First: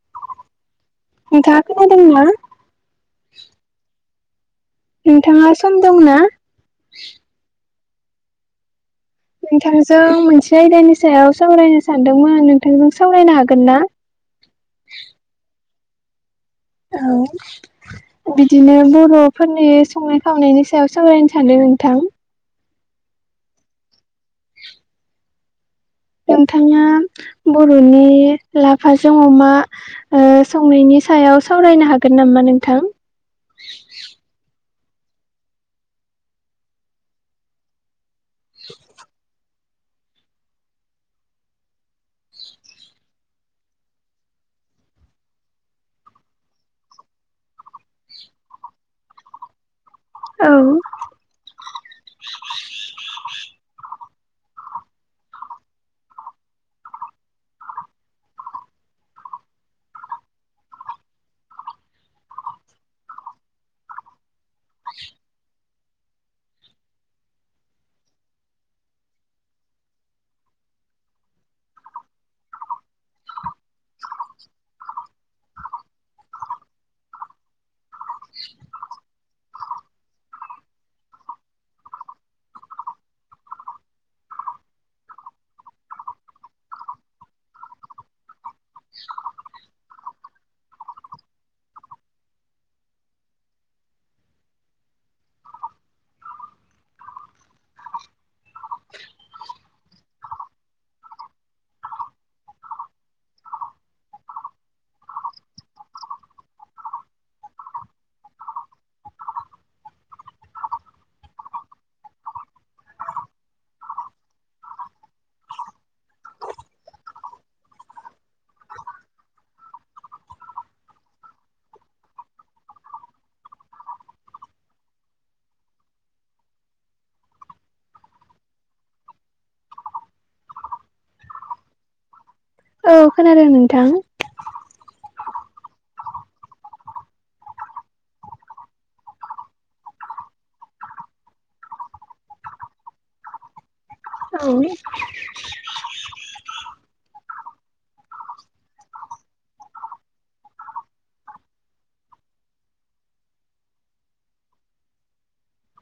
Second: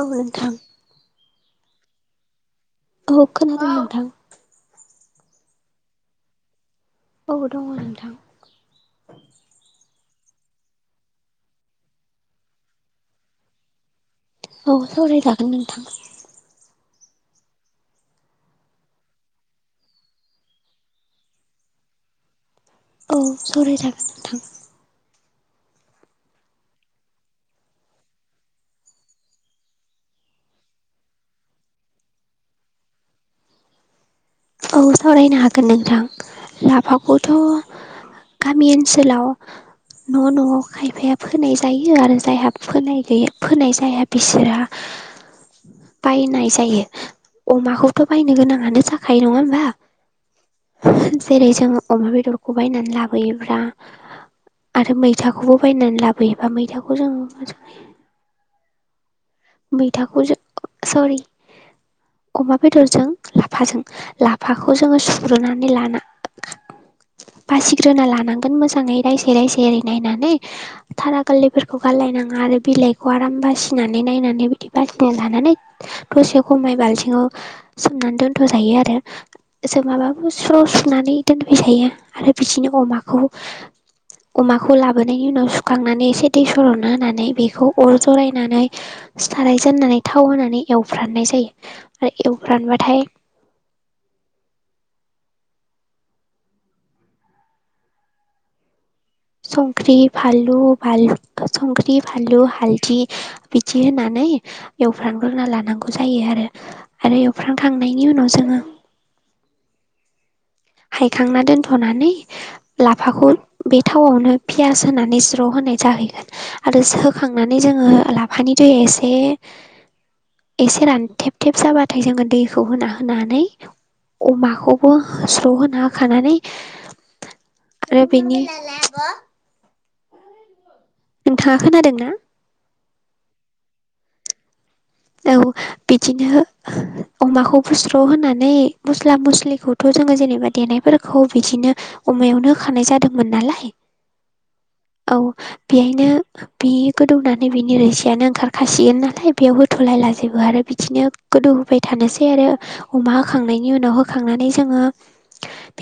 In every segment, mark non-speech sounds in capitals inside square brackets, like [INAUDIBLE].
औ नोंथां नोंथांआ खोनादोंंना? औ खोनादों नोंथां। नोंथाङा सम दंना? औ दङ नोंथां। नोंथांजों मोनसे आयदानि सायाव सावरायनो सानदोंमोन नोंथांजों सावरायनो हागोन ना? औ सावरायजागोन नोंथां। औ बिदिनो बर'फोरनि संनाय खावनायनि सायाव सावरायनो सान्दों नोंथां। औ सावराय जागोन नोंथां। नोंथाङा बर'नि लाफाजों अमा ओ संनायनि सायाव सावरायनो हागोन नामा नोंथां? औ सावरायनो हागोन नोंथां लाफाखौथ' गामि ओनसोलाव न' न'आव खायफाया फोनाय जायो आरो जायहा फोनाय गैया फोनाय जाया बिसोरहा [INAUDIBLE] बायनाय जायो अमाखौथ' बायनो गोनाङानो जाखायो नङा होमबा? औ जेरै जोङो अमा बेदरखौ बायनानै लाबोयोब्ला आरो मैथाखौबो बायनानै लाबोयोबा मैथाखौ जोङो मोजाङै मैथाखौ सरि अमा बेदरजों लाफाजों लाफाखौ जोङो सुग्रोनानै लाना बासिग्रोना लानांगोन मोजाङै रायसे रायसे एरै नायनानै थारा गोरलैफोरखौ गारलायनाङा आरो बिलाइखौ आराम बासिनानै नायनानै बि बिदि बासिनो लानानै दसे खमाय बाल्थिङाव सोमनानै दोन्थ' जायो आरो सोमाबाबो स्र सुनानै दोनफै जायो आरो बिसिनो अमाखौ [INAUDIBLE] अमाखौ लाबोनायनि उनाव सुखांनानै एसे दै सररनो होनानै बेखौ अर जरायनानै साराय जेननानै थाव होनानै एवफ्राननाय जायो आरो एवफ्रानबाथाय संख्रि फालु संख्रि फालु हालदि बिदि होनानै एवफ्रानग्रोना लानांगौ जायो आरो। आरो एवफ्रामखांनायनि उनाव जोङो हायखांना दोनथ'नानै लाफाखौ बे थावआवनो पियास होनानै ज्र' होनाय जाहैगोन। आरो होखांनानै जोङो लाफानि दैया एसे एसे रानथेब थेब जाबाथाय जोङो दैखौ होना होनानै अमाखौबो स्र' होना होखानानै आरो बेनि नोंथाङा खोनादों ना? औ खोनादों नोंथां। औ बिदिनो अमाखौ बुस्र' होनानै मस्ला मस्लिखौथ' जोङो जेनेबा देनायफोरखौ बिदिनो अमायावनो होखानाय जादोंमोन नालाय औ। औ बेहायनो बे गोदौनानै बिनि रोसियानो ओंखारखासिगोन नालाय बेयाव हो थलायलाजोबो आरो बिदिनो गोदौहोफै थानोसै आरो अमा होखांनायनि उनाव होखांनानै जोङो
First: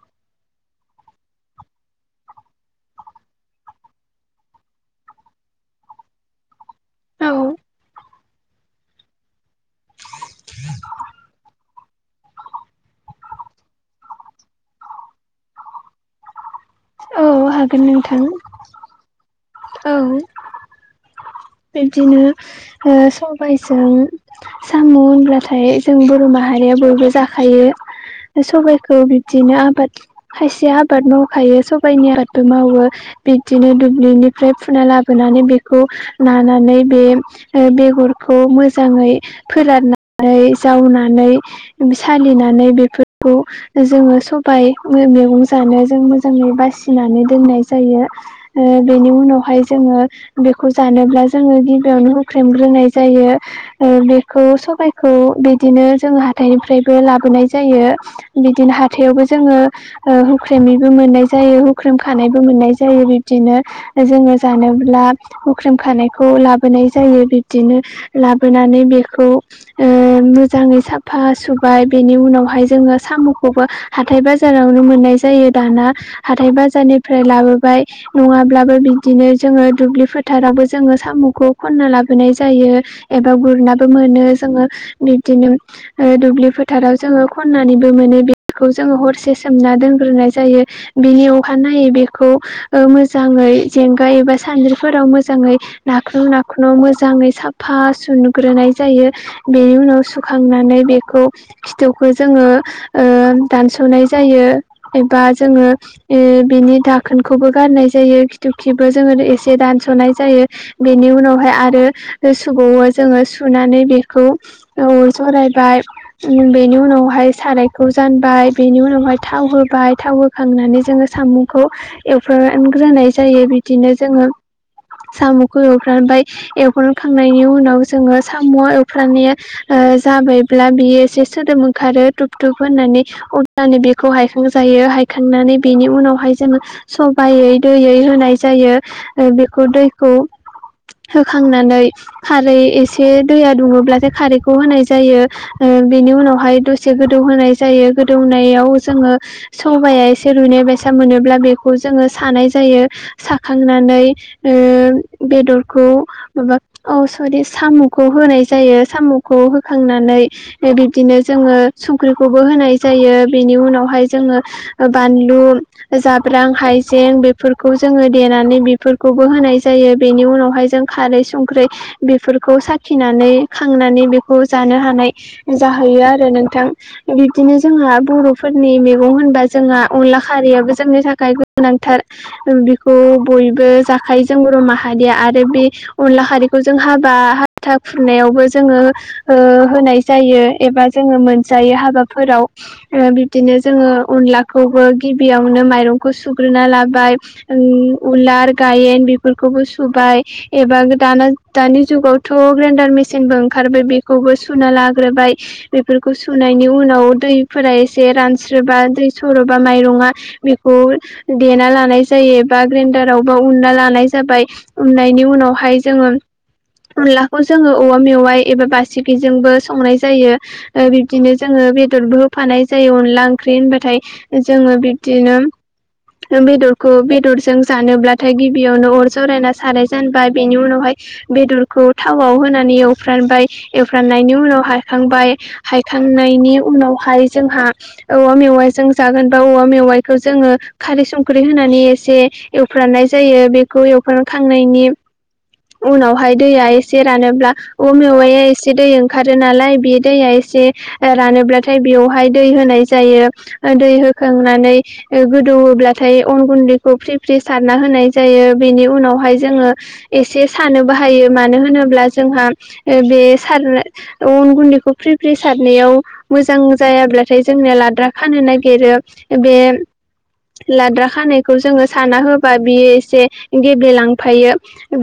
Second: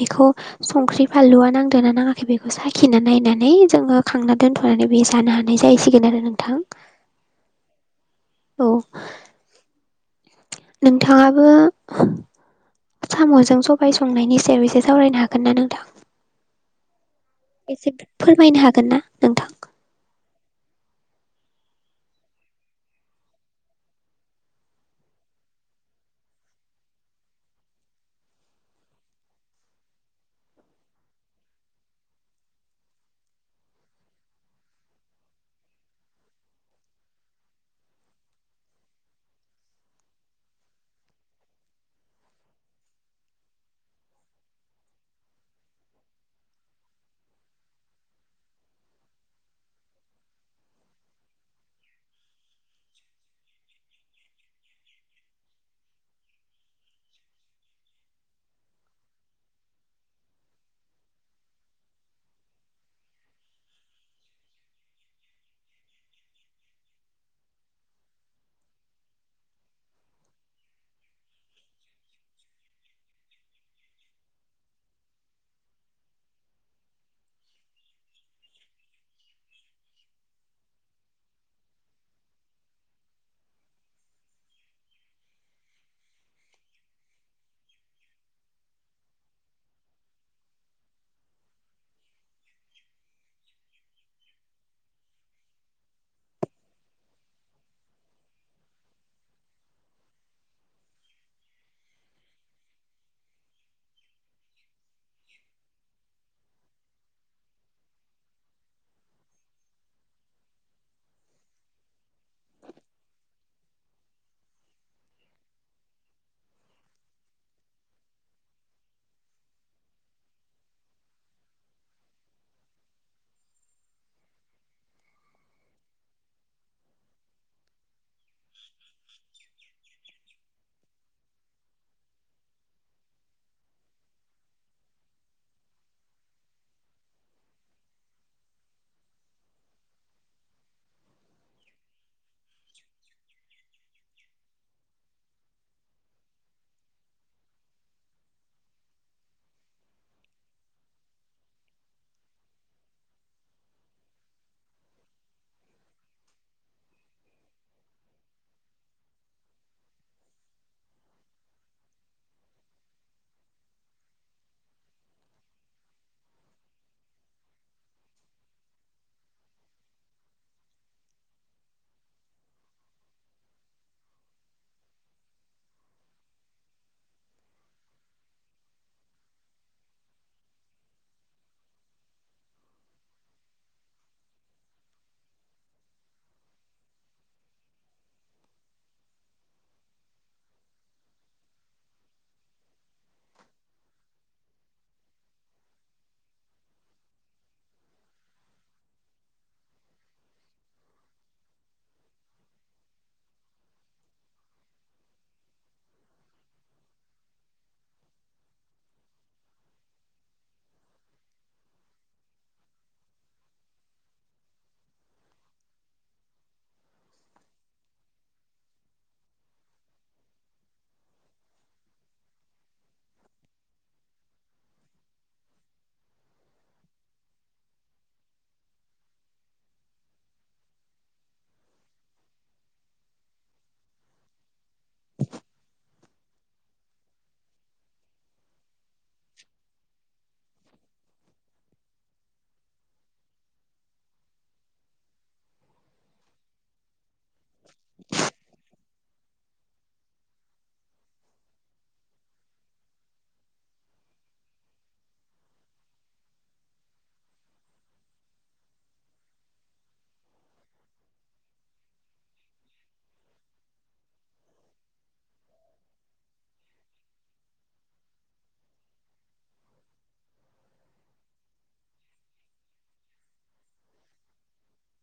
बेखौ संख्रि फानलु नांदो ना नाङाखै बेखौ साखिना नायनानै जोङो खांना दोन्थ' माने बे जानो हानाय जाहैसिगोन आरो नोंथां। औ औ। नोंथाङाबो साम'जों सबाय संनायनि सायाव एसे सावरायनो हागोन ना नोंथां? औ हागोन एसे नोंथां फोरमायनो हागोन ना नोंथां? औ। बिब्दिनो ओ सबायजों साम' होनब्लाथाय जों बर' माहारिया बयबो जाखायो। सबाइखौ बिबदिनो आबाद खायसे आबाद मावखायो सबाइनि आबादबो मावो बिदिनो दुब्लिनिफ्राय फुना लाबोनानै बेखौ नानानै बे बेगरखौ मोजाङै फोराननानै जावनानै सालिनानै बेफोरखौ जोङो सबाय मैगं जानो जों मोजाङै बासिनानै दोननाय जायो। बेनि उनावहाय जोङो बेखौ जानोब्ला जोङो गिबियावनो हुख्रेमग्रोनाय जायो। ओ बेखौ सबायखौ बिदिनो जोङो हाथाइनिफ्रायबो लाबोनाय जायो। बिदिनो हाथायावबो जोङो हुख्रेमैबो मोननाय जायो हुख्रेम खानायबो मोननाय जायो बिब्दिनो जोङो जानोब्ला हुख्रेम खानायखौ लाबोनाय जायो बिब्दिनो लाबोनानै बेखौ ओ मोजाङै साफा सुबाय बेनि उनावहाय जोङो साम'खौबो हाथाय बाजारावनो मोननाय जायो दाना। हाथाय बाजारनिफ्राय लाबोबाय नङाब्लाबो बिदिनो जोङो दुब्लिफोर फोथारावबो जोङो साम'खौ खन्ना लाबोनाय जायो एबा गुरनाबो मोनो जोङो। बिबदिनो ओ दुब्लि फोथाराव जोङो खन्नानैबो मोनो बेखौ जोङो हरसे सोमना दोनग्रोनाय जायो। बिनि अखानायै बेखौ ओ मोजाङै जेंगा एबा सानद्रिफोराव मो मोजाङै नाख्लु नाखुन मोजाङै साफा सुनग्रोनाय जायो। बेनि उनाव सुखांनानै बेखौ खिथुखौ जोङो ओ दानस'नाय जायो एबा जोङो ओ बिनि दाखोनखौबो गारनाय जायो खिथु खिबो जोङो एसे दानस'नाय जायो। बेनि उनावहाय आरो सुबावो जोङो सुनानै बेखौ औ जरायबाय बेनि उनावहाय सारायखौ जानबाय बेनि उनावहाय थाव होबाय थाव खांनानै जोङो सामुंखौ एवफ्रानग्रोनाय जायो बिदिनो जोङो साम'खौ एवफ्रामबाय एवफ्राखांनायनि उनाव जोङो साम' एवफ्रामनाया ओ जाबायब्ला बियो एसे सोदोब ओंखारो धुुब धुब होननानै अब्लानो बेखौ हायखांजायो हायखांनानै बेनि उनावहाय जोङो सबायै दैयै होनाय जायो ओ बेखौ दैखौ होखांनानै खारै एसे दैया दुङोब्लाथाय खारैखौ होनाय जायो। ओ बेनि उनावहाय दसे गोदौ होनाय जायो गोदौनायाव जोङो सबाया एसे रुयनाय बायसा मोनोब्ला बेखौ जोङो सानाय जायो साखांनानै ओ बेदरखौ माबा औ सरि साम'खौ होनाय जायो साम'खौ होखांनानै बे बिब्दिनो जोङो संख्रिखौबो होनाय जायो बेनि उनावहाय जोङो ओ बानलु जाब्रां हाइजें बेफोरखौ जोङो देनानै बेफोर खौबो होनाय जायो बेनि उनावहाय जों खारै संख्रै बेफोरखौ साखिनानै खांनानै बेखौ जानो हानाय जाहैयो आरो नोंथां। बिब्दिनो जोंहा बर'फोरनि मैगं होनबा जोंहा अनला खारैयाबो जोंनि थाखाय गोनांथार। ओ बेखौ बयबो जाखायो जों बर' माहारिया आरो बे अनला खारैखौ जों हाबा हाथा खुरनायावबो जोङो ओ होनाय जायो एबा जोङो मोनजायो हाबाफोराव। ओ बिबदिनो जोङो अनलाखौबो गिबियावनो माइरंखौ सुग्रोना लाबाय। ओय उलार गायेन बेफोरखौबो सुबाय। एबा दाना दानि जुगावथ' ग्रेन्डार मेसिनबो ओंखारबाय बेखौबो सुना लाग्रोबाय। बेफोरखौ सुनायनि उनाव दैफोरा एसे रानस्रोबा दै सरोबा माइरङा बेखौ देना लानाय जायो बा ग्रेन्डाराव [UNINTELLIGIBLE] उनना लानाय जाबाय उननायनि उनावहाय जोङो अनलाखौ जोङो औवा मेवाइ एबा बासिगिजोंबो संनाय जायो। ओ बिब्दिनो जोङो बेदरबो होफानाय जायो अनला ओंख्रि होनबाथाय। जोङो बिब्दिनो बेदरखौ बेदरजों जानोब्ला नाथाय गिबियावनो अर जरायना साराय जानबाय बेनि उनावहाय बेदरखौ थावआव होनानै एवफ्रानबाय एवफ्राननायनि उनाव हायखांबाय हायखांनायनि उनावहाय जोंहा औवा मेवाइजों जागोन बा औवा मेवाइखौ जोङो खारै संख्रि होनानै एसे एवफ्रामनाय जायो बेखौ एवफ्रामखांनायनि उनावहाय दैया ए से रानोब्ला औवा मेवाइया एसे दै ओंखारो नालाय बे दैया एसे रानोब्लाथाय बेवहाय दै होनाय जायो। ओ दै होखांनानै गोदौयोब्लाथाय अन गुन्दैखौ फ्रि फ्रि सारना हो होनाय जायो बेनि उनावहाय जोङो एसे सानोबो हायो मानो होनोब्ला जोंहा ओ बे सार अन गुन्दैखौ फ्रि फ्रि सारनायाव मोजां जायाब्लाथाय जोंनो लाद्रा खानो नागिरो बे लाद्रा खानायखौ जोङो साना होबा बियो एसे गेब्लेलांफायो।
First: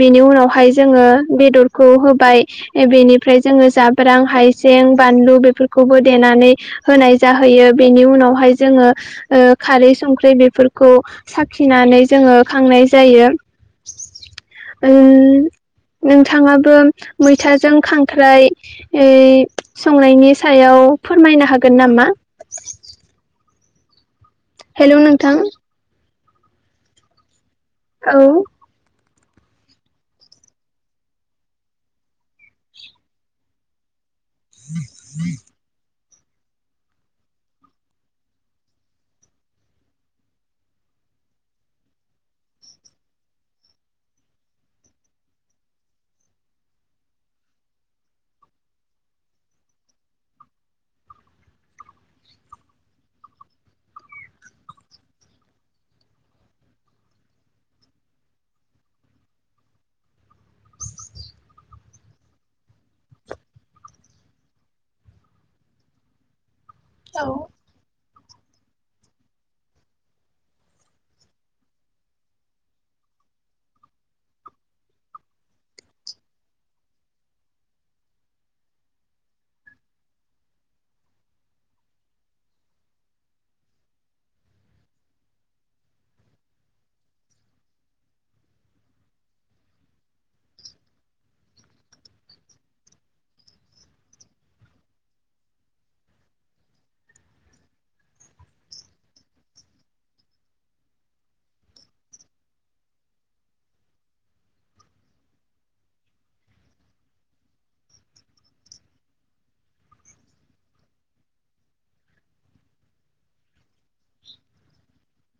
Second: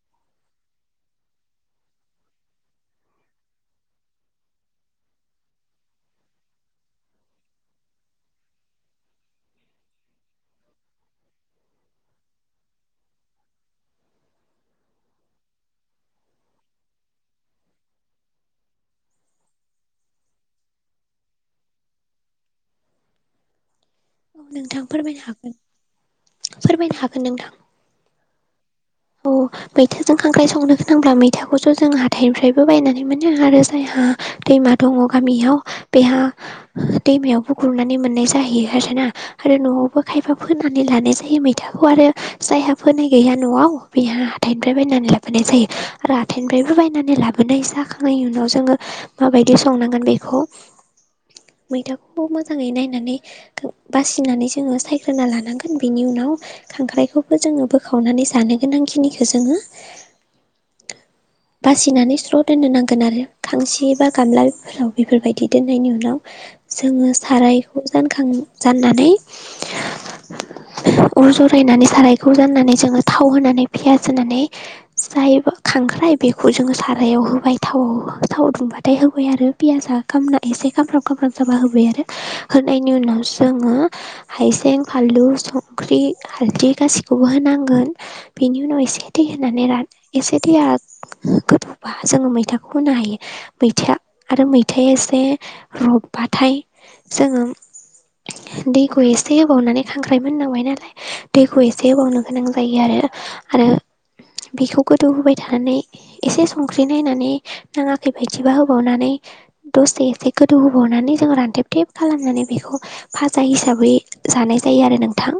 बिनि उनावहाय जोङो बेदरखौ होबाय बेनिफ्राय जोङो जाब्रां हायजें बानलु बेफोरखौबो देनानै होनाय जाहैयो बेनि उनावहाय जोङो ओ खारै संख्रि बेफोरखौ साखिनानै जोङो खांनाय जायो। ओ नोंथाङाबो मैथाजों खांख्राइ ओय संनायनि सायाव फोरमायनो हागोन नामा? औ नोंथां हेलौ फोरमायनो नोंथां हागोन फोरमायनो हागोन नोंथां। औ। औ [INAUDIBLE] मैथाजों खांख्राइ संनो गोनांब्ला मैथाखौस' जों हाथाइनिफ्रायबो बायनानै मोनो आरो जायहा दैमा दङ गामियाव बेहा दैमायावबो गुरनानै मोननाय जाहैयो आरो ना। आरो न'आवबो खायफा फोनानै लानाय जायो मैथाखौ आरो जायहा फोनाय गैया न'आव बेहा हाथाइनिफ्राय बायनानै लाबोनाय जायो। आरो हाथाइनिफ्रायबो बायनानै लाबोनाय जाखांनायनि उनाव जोङो माबायदि संनांगोन बेखौ मैथाखौबो मोजाङै नायनानै बासिनानै जोङो सायग्रोलानांगोन बेनि उनाव खांख्राइखौबो जोङो बोखावनानै जानो गोनां खिनिखौ जोङो अ बासिनानै स्र' दोननो नांगोन आरो खांसि बा गामला फोराव बेफोरबायदि दोननायनि उनाव जोङो औ साराय जानखां जाननानै अर जरायनानै सारायखौ जाननानै जोङो थाव होनानै पियास होनानै जाय खांख्राइ बेखौ जोङो सारायाव होबाय थाव थाव दुमबाथाय होबाय आरो पियााजआ खामना एसे खामफ्रामब खामफ्राम जाबा होबाय आरो होनायनि उनाव जोङो हायजें फानलु संख्रि हाल्दै गासिखौबो होनांगोन। बिनि उनाव एसे दैै होनानै रान एसे दैया गोदौबा जोङो मैथाखौ होनो हायो। मैथाया आरो मैथाया एसे रबबाथाय जोङो दैखौ एसे होबावनानै खांख्राइ मोननांबाय नालाय दैखौ एसे बावनो गोनां जायो आरो। आरो बेखौ गोदौहोबाय थानानै एसे संख्रि नायनानै नाङाखै बायदिबा होबावनानै दसे एसे गोदौहोबावनानै जों रानथेब थेब खालामनानै बेखौ फाजा हिसाबै जानाय जायो आरो नोंथां।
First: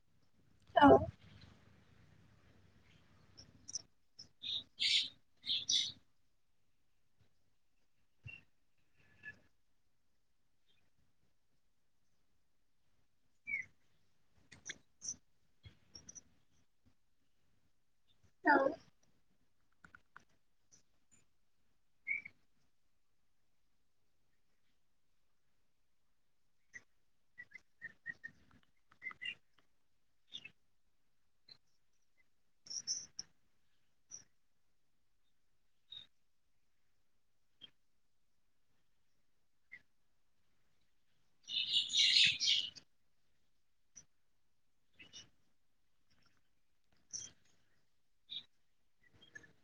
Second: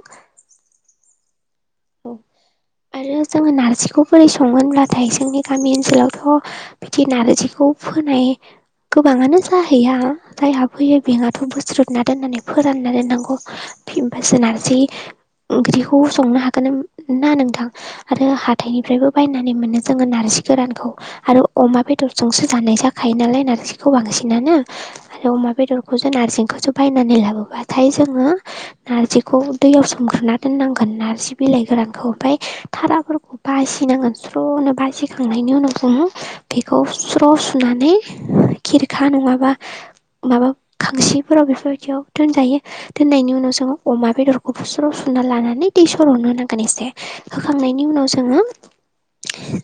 औ औ आरो जोङो नारजिखौ बोरै सङोनब्लाथाय जोंनि गामि ओनसोलावथ' बिदि नारजिखौ फोनाय गोबाङानो जाहैया जायहा फोयो बेहाथ' बोस्रोदना दोननानै फोरानना दोननांगौ होमबासो नारजि ओंख्रिखौ संनो हागोन ना नोंथां। आरो हाथथायनिफ्रायबो बायनानै मोनो जोङो नारजि गोरानखौ आरो अमा बेदरजोंसो जानाय जाखायो नालाय नारजिखौ बांसिनानो आरो अमा बेदरखौ जों नारजिंखौसो बायनानै लाबोबाथाय जोङो नार्जिखौ दैयाव सोमग्रोना दोननांगोन नार्जि बिलाइ गोरानखौ ओमफफ्राय थाराफोरखौ बासिनांगोन स्र'नो बासिखांनायनि उनाव जोंङो बेखौ स्र' सुनानै खिरखा नङाबा माबा खांसिफोराव बेफोरबायदियाव दोनजायो। दोननायनि उनाव जोङो अमा बेदरखौ स्र' सुना लानानै दै स सरननो नांगोन एसे होखांनायनि उनाव जोङो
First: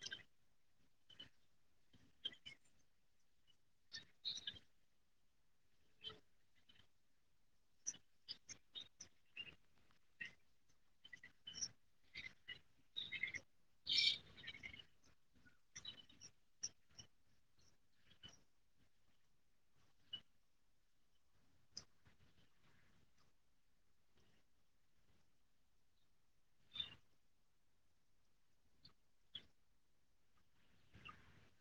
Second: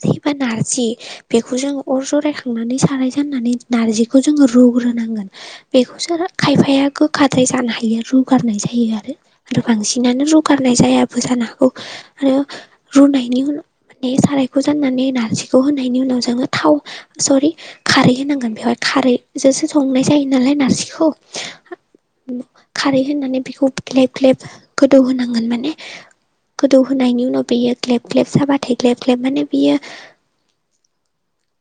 जे बा नारजि बेखौ जोङो अर जरायखांनानै साराय जाननानै नारजिखौ जोङो रुग्रोनांगोन। बेखौसो खायफाया गोखाद्राय जानो हायो रुगारनाय जायो आरो। आरो बांसिनानो रुगारनाय जायाबो जानो हागौ आरो रुनायनि नै सारायखौ जाननानै नारजिखौ होनायनि उनाव जोङो थाव सरि खारै होनांगोन बेवहाय खारैजोंसो संनाय जायो नालाय नारजिखौ। खारै होनानै बेखौ ग्लेब -ग्लेब गोदौ होनांगोन माने गोदौ होनोनायनि उनाव बियो ग्लेब- ग्लेब जाबाथाय ग्लेब -ग्लेब माने बियो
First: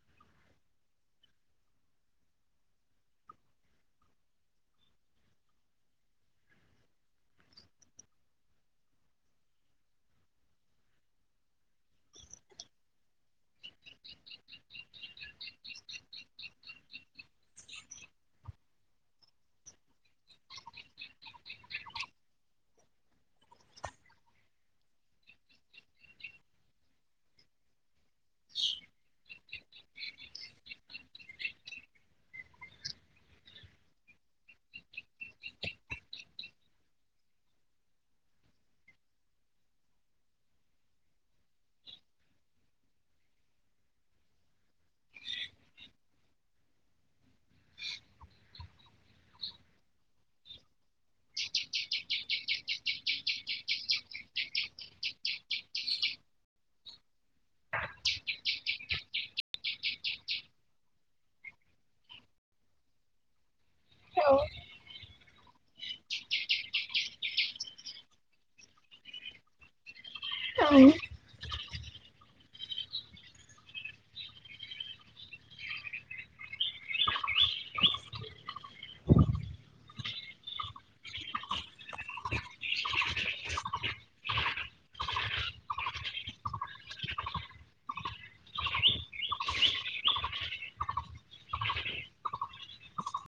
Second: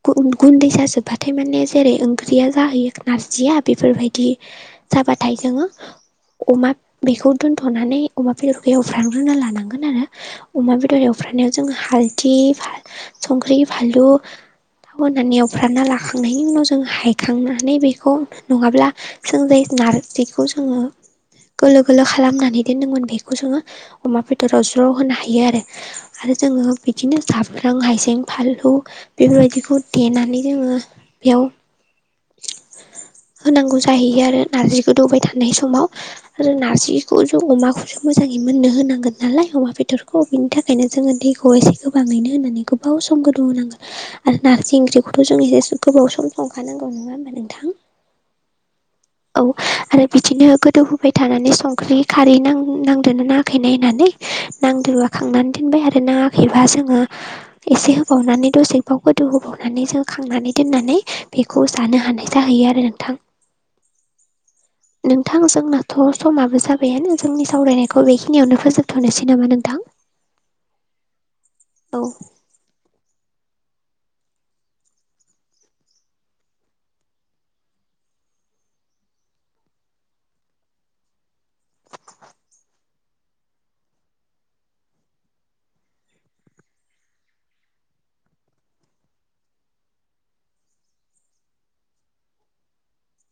गुन गुन्दै जाजोबबाथाय माने जेरै ओंख्रिया जाहैयो नारजिया बेफोरबायदि जाबाथाय जोङो अमा बेखौ दोन्थ'नानै अमा बेदरखौ फ्रग्रोना लानांगोन आरो अमा बेदर एवफ्रनायाव जोङो हालदि संख्रि फानलु थाव होनानै एवफ्रानना लाखांनायनि उनाव जों हायखांनानै बेखौ नङाब्ला जों जाय नारजिखौ जोङो गोलो गोलो खालामनानै दोनदोंमोन बेखौ जोङो अमा बेदराव ज्र' होनो हायो आरो। आरो जोङो बिदिनो जाम्रां हायजें फानलु। बेफोरबायदिखौ देनानै जोङो बेयाव [INAUDIBLE] होनांगौ जाहैयो आरो नारजिखौ गोदौबाय थानाय समाव। आरो नारजिखौ जों अमाखौ [INAUDIBLE] मोननो होनांगोन नालाय अमा बेदरखौ बिनि थाखायनो जोङो दैखौ एसे गोबाङैनो होनानै गोबाव सम गोदौ होनां [INAUDIBLE] आरो नारजि ओंख्रिखौथ' जों एसे गोबाव सम संखानांगौ नङा होमबा नोंथां? औ आरो बिदिनो गोदौ होबाय थानानै संख्रि खारै नां नां। दोंना नाङाखै नायनानै नांदोंबा खांनानै दोनबाय आरो नाङाखैबा जोङो एसे होबावनानै दसेबाव गोदौ होबावनानै जों खांनानै दोननानै बे खौ जानो हानाय जाहैयो आरो नोंथां। औ नोंथां जोंनाथ' समाबो जाबायानो जोंनि सावरायनाय खौ बेखिनियावनो फोजोबथ'नोसै नामा नोंथां? औ औ